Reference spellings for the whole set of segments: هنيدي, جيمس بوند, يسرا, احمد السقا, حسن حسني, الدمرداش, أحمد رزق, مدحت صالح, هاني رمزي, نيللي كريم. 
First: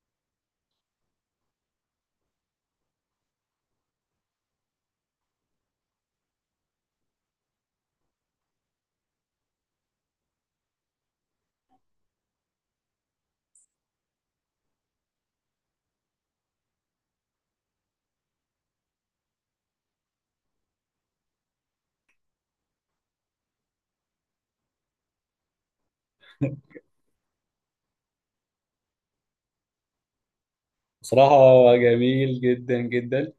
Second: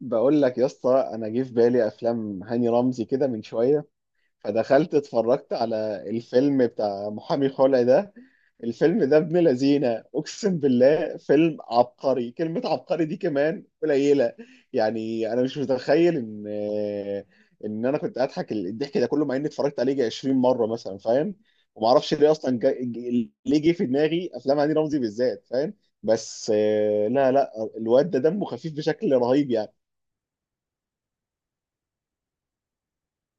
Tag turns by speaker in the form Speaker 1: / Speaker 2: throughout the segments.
Speaker 1: بقول لك يا اسطى، انا جه في بالي افلام هاني رمزي كده من شويه. فدخلت اتفرجت على الفيلم بتاع محامي خلع ده. الفيلم ده ابن لذينه، اقسم بالله فيلم عبقري، كلمه عبقري دي كمان قليله. يعني انا مش متخيل ان انا كنت اضحك الضحك ده كله، مع اني اتفرجت عليه يجي 20 مره مثلا، فاهم؟ وما اعرفش ليه اصلا ليه جه في دماغي افلام هاني رمزي بالذات، فاهم؟ بس لا، لا، الواد ده دمه خفيف بشكل رهيب يعني.
Speaker 2: بصراحة جميل جدا جدا.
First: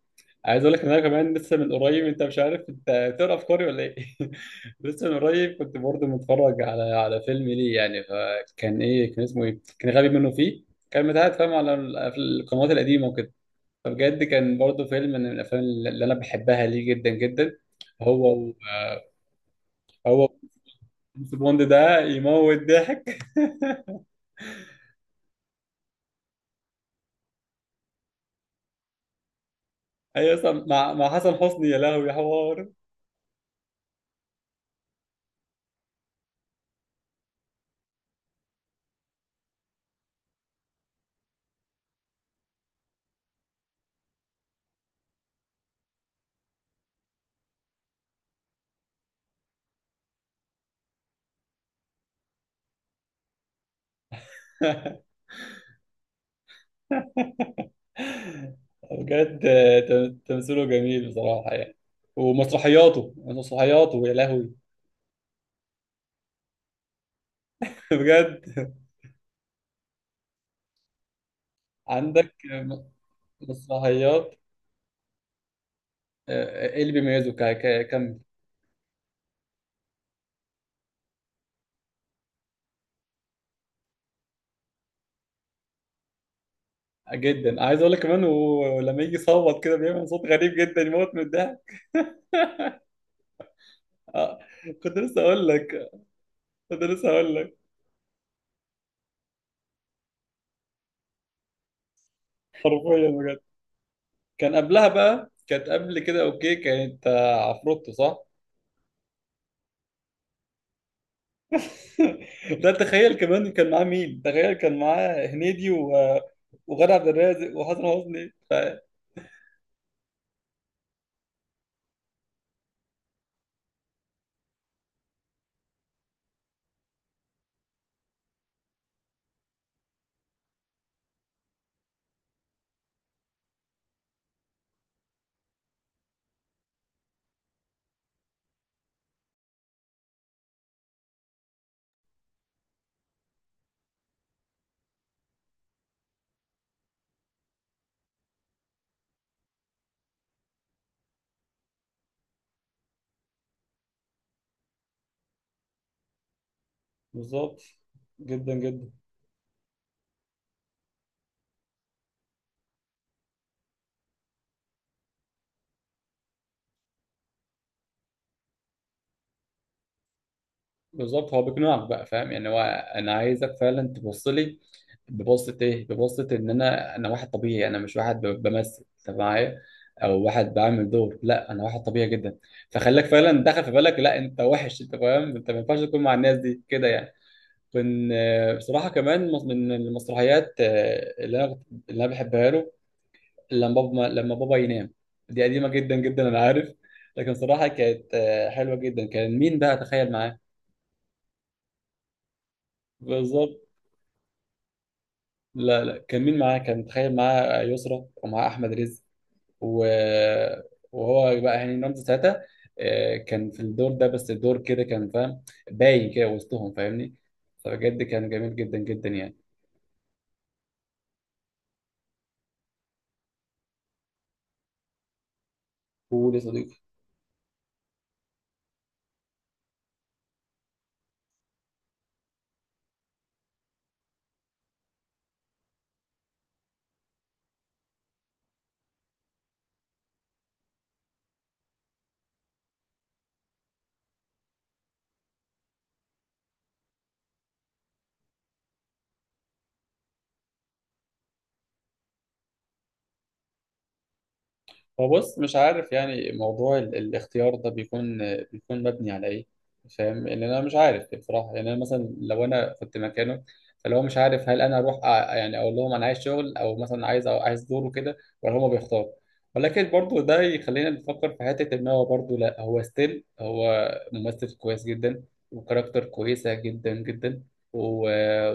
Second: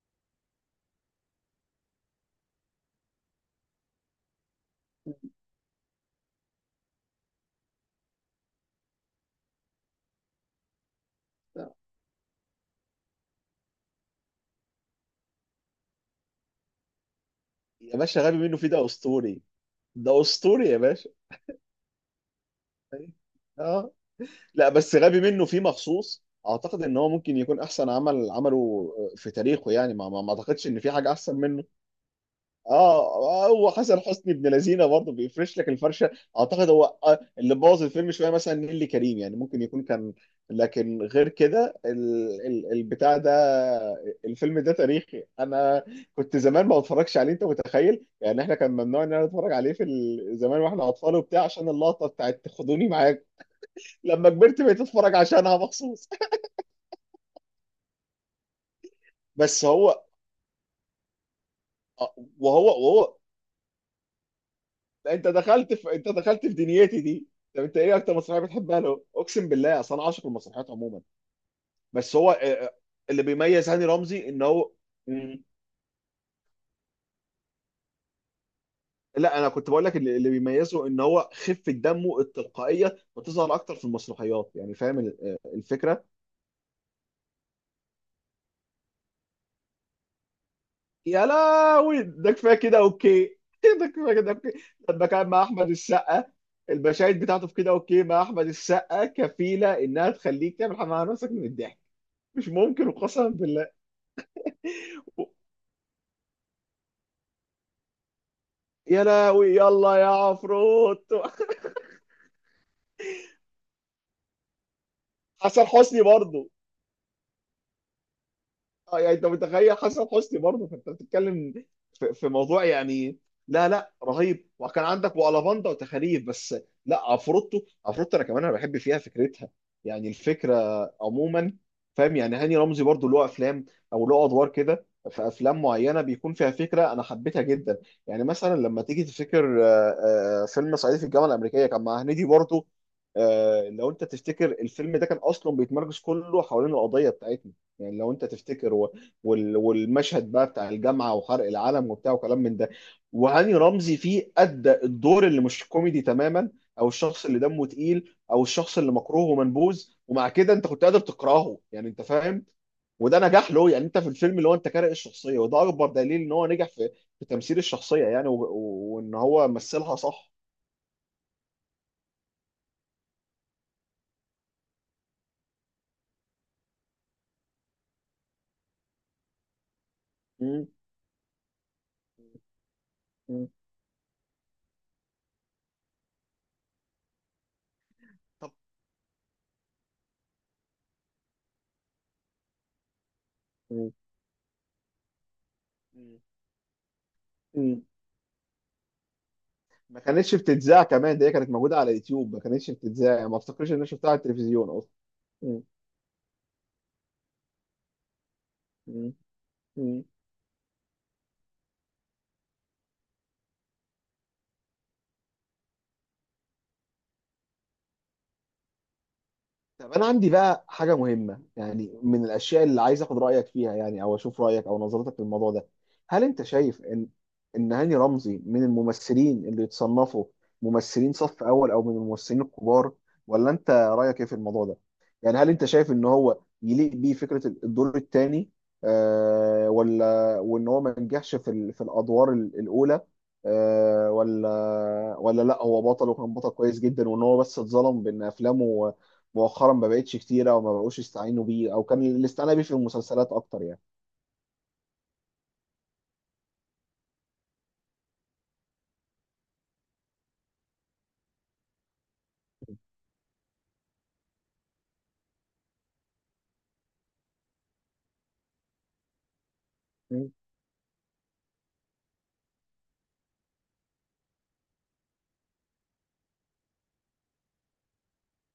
Speaker 2: عايز اقول لك ان انا كمان لسه من قريب، انت مش عارف انت تقرا افكاري ولا ايه؟ لسه من قريب كنت برضه متفرج على فيلم ليه، يعني. فكان ايه، كان اسمه ايه، كان غبي منه فيه. كان متعاد، فاهم، في القنوات القديمة وكده. فبجد كان برضه فيلم من الافلام اللي انا بحبها ليه جدا جدا.
Speaker 1: يا باشا
Speaker 2: هو
Speaker 1: غبي
Speaker 2: و-
Speaker 1: منه فيه ده اسطوري. ده
Speaker 2: هو
Speaker 1: اسطوري يا باشا.
Speaker 2: جيمس بوند ده يموت ضحك.
Speaker 1: اه. لا بس غبي منه فيه مخصوص، اعتقد ان هو ممكن يكون احسن عمل عمله في تاريخه. يعني ما
Speaker 2: اي، اصلا
Speaker 1: اعتقدش ان في
Speaker 2: مع
Speaker 1: حاجه
Speaker 2: حسن
Speaker 1: احسن منه.
Speaker 2: حسني، يا لهوي يا حوار.
Speaker 1: اه، هو حسن حسني ابن لذينه برضه، بيفرش لك الفرشه. اعتقد هو اللي بوظ الفيلم شويه مثلا نيللي كريم، يعني ممكن يكون كان. لكن غير كده البتاع ده، الفيلم ده تاريخي. انا كنت زمان ما بتفرجش عليه، انت متخيل؟ يعني احنا كان ممنوع ان انا اتفرج عليه زمان واحنا اطفال وبتاع، عشان اللقطه بتاعت خدوني معاك. لما كبرت بقيت اتفرج عشانها مخصوص.
Speaker 2: بجد،
Speaker 1: بس هو
Speaker 2: تمثيله جميل بصراحة يعني.
Speaker 1: آه، وهو
Speaker 2: ومسرحياته
Speaker 1: وهو
Speaker 2: مسرحياته، يا لهوي.
Speaker 1: لا انت دخلت في دنيتي دي. طب انت ايه اكتر مسرحيه
Speaker 2: بجد.
Speaker 1: بتحبها له؟ اقسم بالله اصل انا عاشق المسرحيات عموما. بس هو
Speaker 2: عندك
Speaker 1: اللي بيميز هاني رمزي
Speaker 2: مسرحيات،
Speaker 1: ان هو... مم،
Speaker 2: ايه اللي بيميزه ك- ك- كم
Speaker 1: لا انا كنت بقول لك اللي بيميزه ان هو خفه دمه التلقائيه بتظهر اكتر في المسرحيات، يعني فاهم الفكره.
Speaker 2: جدا؟ عايز اقول لك كمان هو لما يجي يصوت كده بيعمل صوت غريب جدا، يموت من
Speaker 1: يا
Speaker 2: الضحك.
Speaker 1: لهوي، ده كفايه كده اوكي ده كفايه كده
Speaker 2: آه،
Speaker 1: اوكي.
Speaker 2: كنت
Speaker 1: لما
Speaker 2: لسه
Speaker 1: كان مع
Speaker 2: اقول
Speaker 1: احمد
Speaker 2: لك
Speaker 1: السقا،
Speaker 2: كنت لسه
Speaker 1: المشاهد
Speaker 2: اقول
Speaker 1: بتاعته في
Speaker 2: لك
Speaker 1: كده اوكي مع احمد السقا كفيله انها تخليك تعمل حمام على نفسك من الضحك. مش ممكن
Speaker 2: حرفيا
Speaker 1: وقسما
Speaker 2: بجد.
Speaker 1: بالله.
Speaker 2: كان قبلها بقى، كانت قبل كده اوكي، كانت عفروتو، صح؟
Speaker 1: يا لهوي يلا يا عفروت
Speaker 2: ده تخيل، كمان كان معاه مين؟ تخيل كان معاه
Speaker 1: حسن
Speaker 2: هنيدي
Speaker 1: حسني برضه.
Speaker 2: وغادة عبد الرازق وحسن حسني
Speaker 1: اه، يعني انت متخيل، حسن حسني برضه، فانت بتتكلم في موضوع يعني. لا، لا، رهيب. وكان عندك وألافاندا وتخاريف بس. لا، عفروتو. عفروتو انا كمان انا بحب فيها فكرتها، يعني الفكره عموما. فاهم؟ يعني هاني رمزي برضه له افلام، او له ادوار كده في افلام معينه بيكون فيها فكره انا حبيتها جدا. يعني مثلا لما تيجي تفتكر فيلم صعيدي في الجامعه الامريكيه كان مع هنيدي برضه. لو انت تفتكر الفيلم ده كان اصلا بيتمركز كله حوالين القضيه بتاعتنا. يعني لو انت تفتكر والمشهد بقى بتاع الجامعه، وحرق العلم وبتاع، وكلام من ده. وهاني رمزي فيه ادى الدور اللي مش كوميدي تماما، او الشخص اللي
Speaker 2: بالظبط
Speaker 1: دمه تقيل، او
Speaker 2: جدا
Speaker 1: الشخص
Speaker 2: جدا.
Speaker 1: اللي مكروه ومنبوذ، ومع كده انت كنت قادر تكرهه، يعني انت فاهم. وده نجاح له يعني. انت في الفيلم اللي هو انت كاره الشخصيه، وده اكبر دليل ان هو نجح في تمثيل الشخصيه، يعني وان هو مثلها صح.
Speaker 2: بالظبط، هو بيقنعك بقى، فاهم يعني. هو انا عايزك فعلا تبص لي ببصة ايه، ببصة ان انا واحد طبيعي، انا مش واحد بمثل انت معايا، او واحد
Speaker 1: مم.
Speaker 2: بعمل دور. لا، انا واحد طبيعي جدا. فخليك فعلا،
Speaker 1: مم.
Speaker 2: دخل في بالك لا انت وحش، انت فاهم، انت ما ينفعش تكون مع الناس دي كده يعني. كان
Speaker 1: طب.
Speaker 2: بصراحة كمان من المسرحيات اللي اللي أنا بحبها له، لما
Speaker 1: مم.
Speaker 2: بابا لما بابا ينام. دي قديمة جدا جدا، أنا عارف. لكن صراحة
Speaker 1: مم.
Speaker 2: كانت حلوة جدا. كان مين بقى
Speaker 1: ما
Speaker 2: تخيل
Speaker 1: كانتش
Speaker 2: معاه؟
Speaker 1: بتتذاع كمان ده، هي كانت موجوده على يوتيوب. ما كانتش بتتذاع يعني، ما
Speaker 2: بالظبط.
Speaker 1: افتكرش ان انا شفتها على التلفزيون اصلا. م-
Speaker 2: لا لا، كان مين معاه؟ كان تخيل معاه يسرا ومعاه أحمد رزق
Speaker 1: م-
Speaker 2: و...
Speaker 1: م.
Speaker 2: وهو بقى هاني رمزي ساعتها. كان في الدور ده، بس الدور كده كان، فاهم، باين كده وسطهم، فاهمني؟ فبجد كان جميل جدا جدا يعني.
Speaker 1: طب انا عندي بقى حاجه مهمه، يعني من الاشياء اللي عايز اخد رايك فيها، يعني او اشوف رايك او نظرتك للموضوع ده. هل
Speaker 2: قول يا
Speaker 1: انت شايف
Speaker 2: صديقي.
Speaker 1: ان هاني رمزي من الممثلين اللي يتصنفوا ممثلين صف اول، او من الممثلين الكبار؟ ولا انت رايك ايه في الموضوع ده؟ يعني هل انت شايف ان هو يليق بيه فكره الدور الثاني؟ آه، ولا وان هو ما نجحش في في الادوار الاولى؟ آه، ولا، ولا، لا، هو بطل، وكان بطل كويس جدا، وان هو بس اتظلم بان افلامه مؤخرا ما بقتش كتيره، او ما بقوش يستعينوا بيه، او كان الاستعانه بيه في المسلسلات اكتر يعني.
Speaker 2: هو، بص، مش عارف يعني موضوع الاختيار ده بيكون مبني على ايه. فاهم ان انا مش عارف بصراحه يعني. انا مثلا لو انا كنت مكانه، فلو مش عارف هل انا يعني اقول لهم انا عايز شغل، او مثلا عايز عايز دوره كده، ولا هما بيختاروا؟ ولكن برضو
Speaker 1: م-
Speaker 2: ده يخلينا نفكر في حته ان هو برضو، لا، هو ستيل هو ممثل كويس جدا، وكاركتر كويسه جدا جدا. و...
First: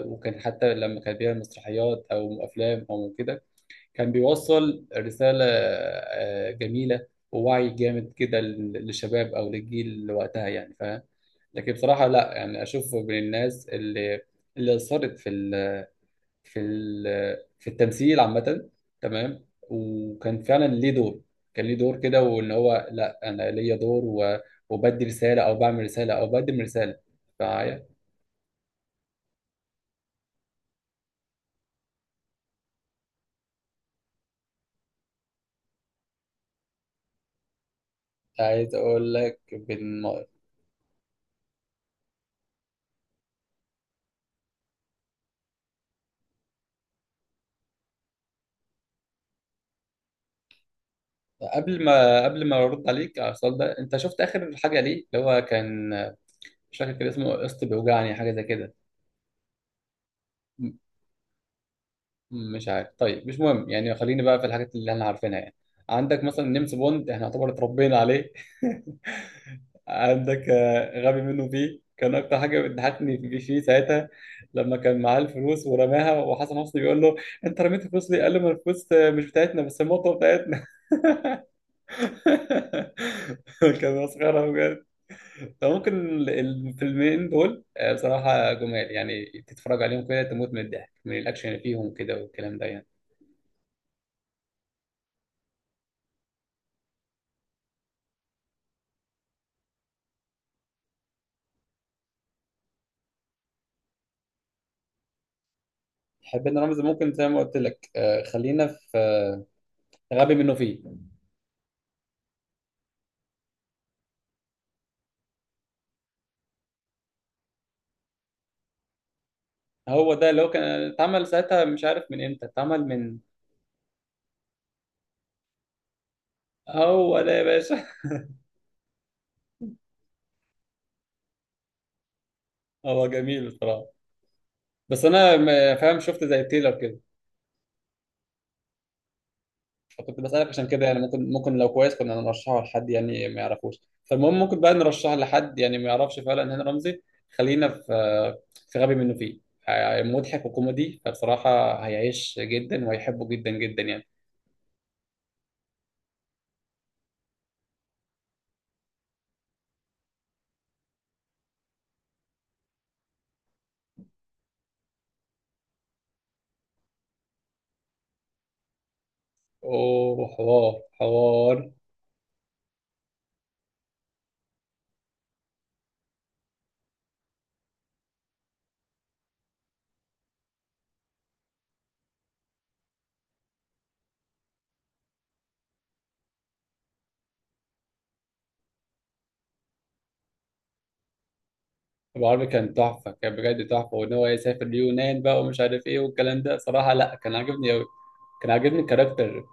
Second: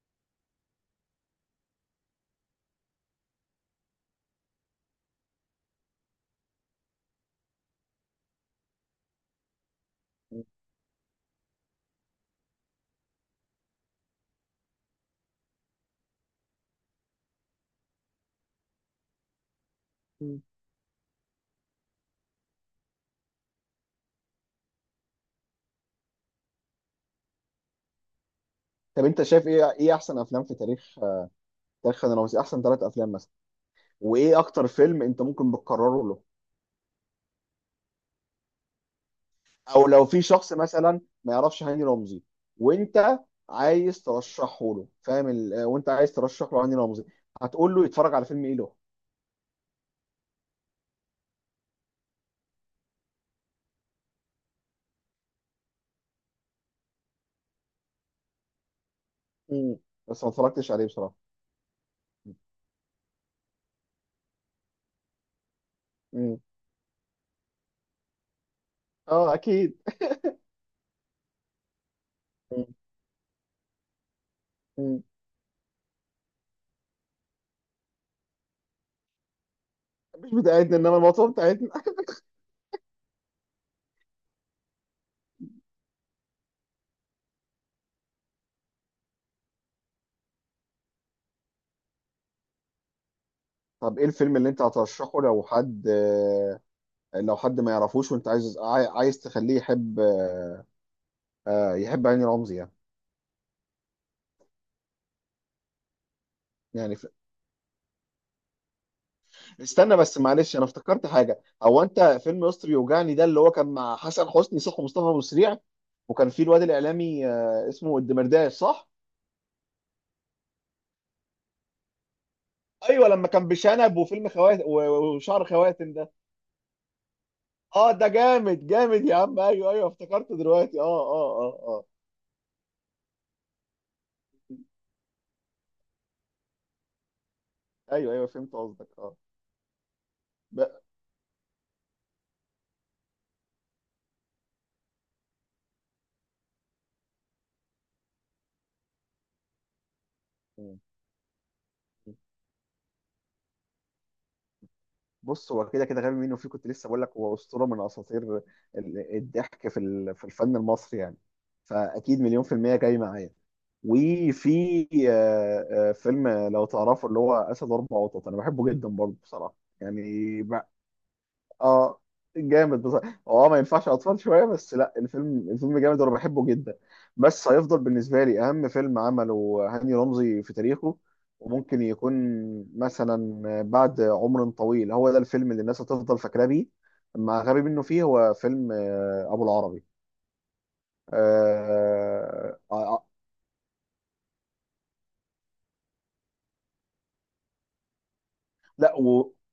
Speaker 2: وكان حتى لما كان بيعمل مسرحيات او افلام او كده، كان بيوصل رسالة جميلة ووعي جامد كده للشباب أو للجيل اللي وقتها، يعني فاهم. لكن بصراحة لا، يعني أشوف من الناس اللي أثرت في ال في التمثيل عامة. تمام.
Speaker 1: م-
Speaker 2: وكان فعلا ليه دور، كان ليه دور كده، وإن هو، لا أنا ليا دور وبدي رسالة، أو بعمل رسالة، أو بقدم رسالة معايا.
Speaker 1: طب انت شايف ايه، احسن افلام في تاريخ، انا روزي، احسن ثلاث افلام مثلا؟ وايه اكتر فيلم انت ممكن بتكرره له؟
Speaker 2: عايز أقول لك
Speaker 1: او لو في شخص مثلا ما يعرفش هاني رمزي، وانت عايز ترشحه له، فاهم وانت عايز ترشح له هاني رمزي، هتقول له يتفرج على فيلم ايه له؟
Speaker 2: قبل ما قبل ما ارد عليك على السؤال ده، انت شفت اخر حاجه ليه، اللي هو كان، مش فاكر كان اسمه قسط بيوجعني حاجه زي كده؟
Speaker 1: م- بس ما اتفرجتش
Speaker 2: م-
Speaker 1: عليه بصراحه.
Speaker 2: مش عارف. طيب مش مهم يعني. خليني بقى في الحاجات اللي احنا عارفينها يعني. عندك
Speaker 1: م.
Speaker 2: مثلا نيمس بوند، احنا يعتبر اتربينا عليه.
Speaker 1: اه، اكيد.
Speaker 2: عندك غبي منه فيه. كان اكتر حاجه
Speaker 1: م-
Speaker 2: بتضحكني فيه ساعتها، لما
Speaker 1: م.
Speaker 2: كان معاه الفلوس ورماها وحسن حسني بيقول له: انت رميت الفلوس ليه؟ قال له: ما الفلوس مش بتاعتنا، بس المطوه
Speaker 1: مش
Speaker 2: بتاعتنا.
Speaker 1: بتاعتنا انما الموضوع بتاعتنا.
Speaker 2: كان مسخره. فممكن الفيلمين دول بصراحة جمال، يعني تتفرج عليهم كده تموت من الضحك، من الأكشن اللي فيهم كده والكلام ده يعني.
Speaker 1: طب ايه الفيلم اللي انت هترشحه لو حد لو حد ما يعرفوش وانت عايز عايز تخليه يحب يحب هاني رمزي يعني؟
Speaker 2: حبينا رمز
Speaker 1: يعني
Speaker 2: ممكن زي ما قلت لك، خلينا في
Speaker 1: استنى بس
Speaker 2: غبي منه
Speaker 1: معلش، انا
Speaker 2: فيه.
Speaker 1: افتكرت حاجه. هو انت فيلم يسطا يوجعني ده، اللي هو كان مع حسن حسني صح؟ ومصطفى ابو سريع، وكان في الواد الاعلامي اسمه الدمرداش صح؟
Speaker 2: هو ده اللي هو كان اتعمل ساعتها، مش عارف من امتى اتعمل
Speaker 1: ايوه،
Speaker 2: من.
Speaker 1: لما كان بشنب، وفيلم خواتم وشعر خواتم ده.
Speaker 2: هو ده يا باشا.
Speaker 1: اه ده جامد جامد يا عم، ايوه ايوه افتكرته دلوقتي، اه اه اه اه.
Speaker 2: هو جميل بصراحة. بس أنا فاهم، شفت زي التيلر كده،
Speaker 1: ايوه، ايوه، فهمت قصدك، اه.
Speaker 2: فكنت بسألك عشان كده يعني. ممكن لو كويس كنا نرشحه لحد يعني ما يعرفوش. فالمهم ممكن بقى نرشحه لحد يعني ما يعرفش فعلا هاني رمزي. خلينا في في غبي منه فيه. مضحك وكوميدي، فبصراحة
Speaker 1: ب...
Speaker 2: هيعيش جدا وهيحبه جدا جدا يعني.
Speaker 1: بص، هو كده كده غبي منه فيه، كنت لسه بقول لك هو اسطوره من اساطير الضحك في في الفن المصري يعني. فاكيد مليون في الميه جاي معايا. وفي فيلم لو تعرفه اللي هو اسد اربع قطط، انا بحبه جدا برضه بصراحه يعني.
Speaker 2: اوه، حوار حوار.
Speaker 1: اه، جامد بصراحه. هو اه ما ينفعش اطفال شويه بس، لا الفيلم، جامد وانا بحبه جدا. بس هيفضل بالنسبه لي اهم فيلم عمله هاني رمزي في تاريخه. وممكن يكون مثلا بعد عمر طويل هو ده الفيلم اللي الناس هتفضل فاكراه بيه، مع غبي منه فيه. هو فيلم ابو العربي.
Speaker 2: ابو عربي
Speaker 1: آه،
Speaker 2: كان
Speaker 1: آه، آه،
Speaker 2: تحفة، كان بجد تحفة، وان هو يسافر اليونان بقى ومش عارف ايه والكلام ده، صراحة لا، كان عاجبني اوي. كان عاجبني
Speaker 1: لا
Speaker 2: الكاركتر.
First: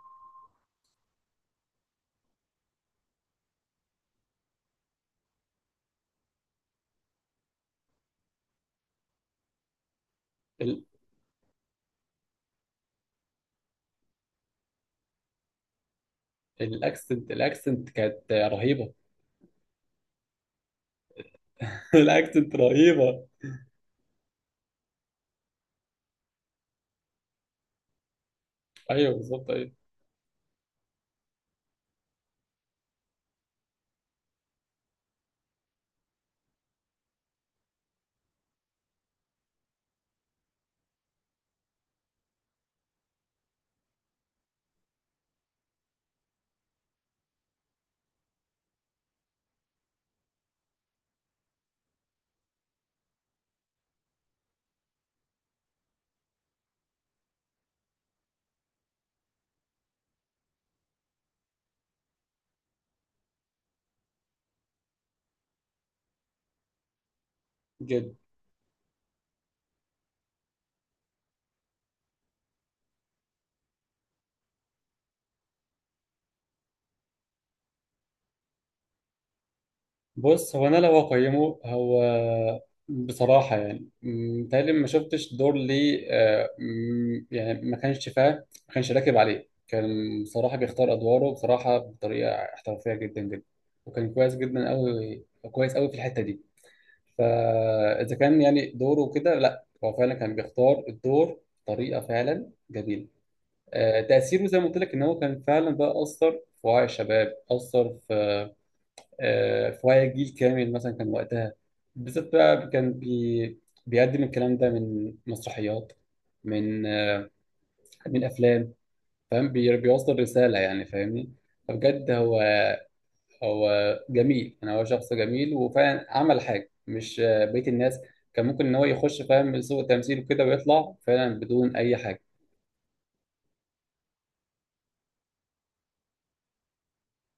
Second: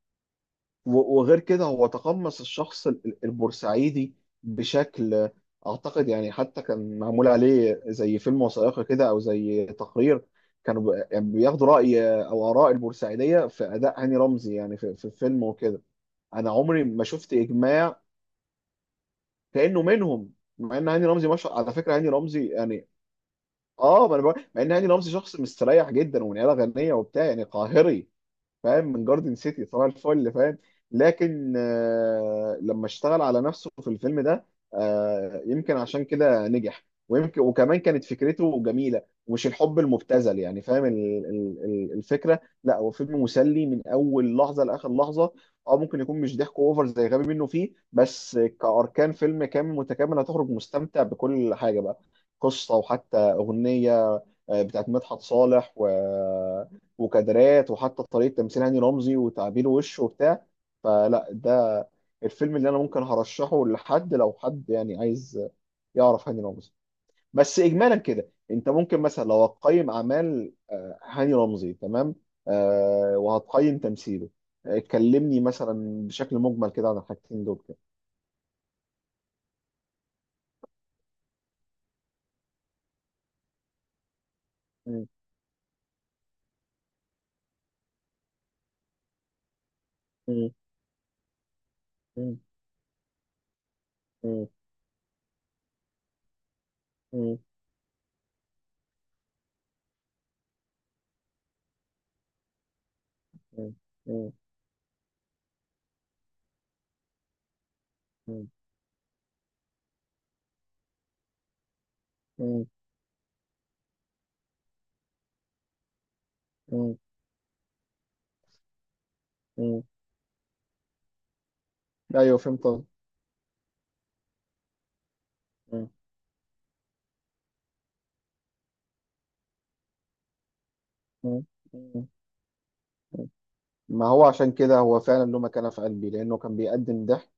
Speaker 1: وغير كده هو تقمص الشخص البورسعيدي بشكل، اعتقد يعني حتى كان معمول عليه زي فيلم وثائقي كده او زي تقرير.
Speaker 2: ال-
Speaker 1: كانوا يعني بياخدوا راي او اراء البورسعيديه في اداء هاني رمزي، يعني في الفيلم وكده. انا عمري ما
Speaker 2: الاكسنت
Speaker 1: شفت
Speaker 2: الاكسنت
Speaker 1: اجماع
Speaker 2: كانت رهيبة.
Speaker 1: كانه منهم، مع ان هاني رمزي مش على فكره هاني رمزي
Speaker 2: الاكسنت
Speaker 1: يعني.
Speaker 2: رهيبة.
Speaker 1: اه ما انا مع ان هاني رمزي شخص مستريح جدا، ومن عيله غنيه وبتاع يعني قاهري، فاهم؟ من
Speaker 2: ايوه
Speaker 1: جاردن
Speaker 2: بالظبط
Speaker 1: سيتي،
Speaker 2: ايوه.
Speaker 1: صباح الفل، فاهم؟ لكن لما اشتغل على نفسه في الفيلم ده، يمكن عشان كده نجح. ويمكن وكمان كانت فكرته جميلة، ومش الحب المبتذل، يعني فاهم الفكرة. لا هو فيلم مسلي من أول لحظة لآخر لحظة. أو ممكن يكون مش ضحك أوفر زي غبي منه فيه، بس كأركان فيلم كامل متكامل هتخرج مستمتع بكل حاجة بقى، قصة وحتى أغنية بتاعت مدحت صالح، و وكادرات، وحتى طريقه تمثيل هاني رمزي وتعابير وشه وبتاع. فلا ده الفيلم اللي انا ممكن هرشحه لحد لو حد يعني عايز يعرف هاني رمزي. بس اجمالا
Speaker 2: جدا.
Speaker 1: كده، انت ممكن مثلا لو هتقيم اعمال هاني رمزي تمام، وهتقيم تمثيله، كلمني مثلا بشكل مجمل كده عن الحاجتين دول كده.
Speaker 2: بص، هو انا لو اقيمه، هو بصراحه يعني، متهيألي ما
Speaker 1: مم،
Speaker 2: شفتش دور ليه آه، م، يعني ما كانش راكب عليه. كان
Speaker 1: مم،
Speaker 2: بصراحه بيختار ادواره، بصراحه بطريقه
Speaker 1: مم،
Speaker 2: احترافيه جدا جدا. وكان كويس
Speaker 1: مم،
Speaker 2: جدا قوي، كويس قوي في الحته دي.
Speaker 1: مم،
Speaker 2: فاذا كان يعني دوره كده، لا هو فعلا كان بيختار الدور بطريقه فعلا جميله.
Speaker 1: مم،
Speaker 2: تاثيره زي ما قلت لك ان هو كان فعلا بقى اثر في وعي الشباب، اثر
Speaker 1: مم،
Speaker 2: في فهي جيل كامل مثلا كان وقتها بالذات
Speaker 1: مم،
Speaker 2: بقى، كان بيقدم الكلام ده من مسرحيات، من
Speaker 1: مم،
Speaker 2: من افلام، فاهم
Speaker 1: مم.
Speaker 2: بيوصل رساله يعني، فاهمني؟ فبجد
Speaker 1: ايوه
Speaker 2: هو
Speaker 1: فهمت.
Speaker 2: هو جميل يعني. هو شخص جميل
Speaker 1: مم،
Speaker 2: وفعلا عمل حاجه مش بقيه الناس كان ممكن ان هو يخش، فاهم، سوق التمثيل وكده ويطلع فعلا
Speaker 1: مم،
Speaker 2: بدون اي حاجه.
Speaker 1: مم. ما هو عشان كده هو فعلا له مكانة في قلبي، لأنه كان بيقدم ضحك،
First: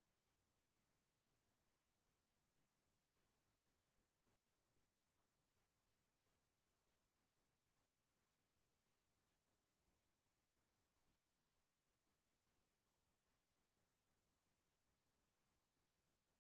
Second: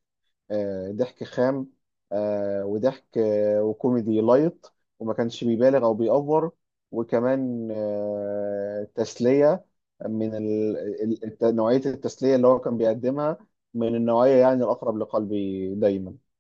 Speaker 1: ضحك خام، وضحك وكوميدي لايت، وما كانش بيبالغ أو بيأفور، وكمان تسلية، من نوعية التسلية اللي هو كان بيقدمها، من النوعية يعني الأقرب لقلبي دايما.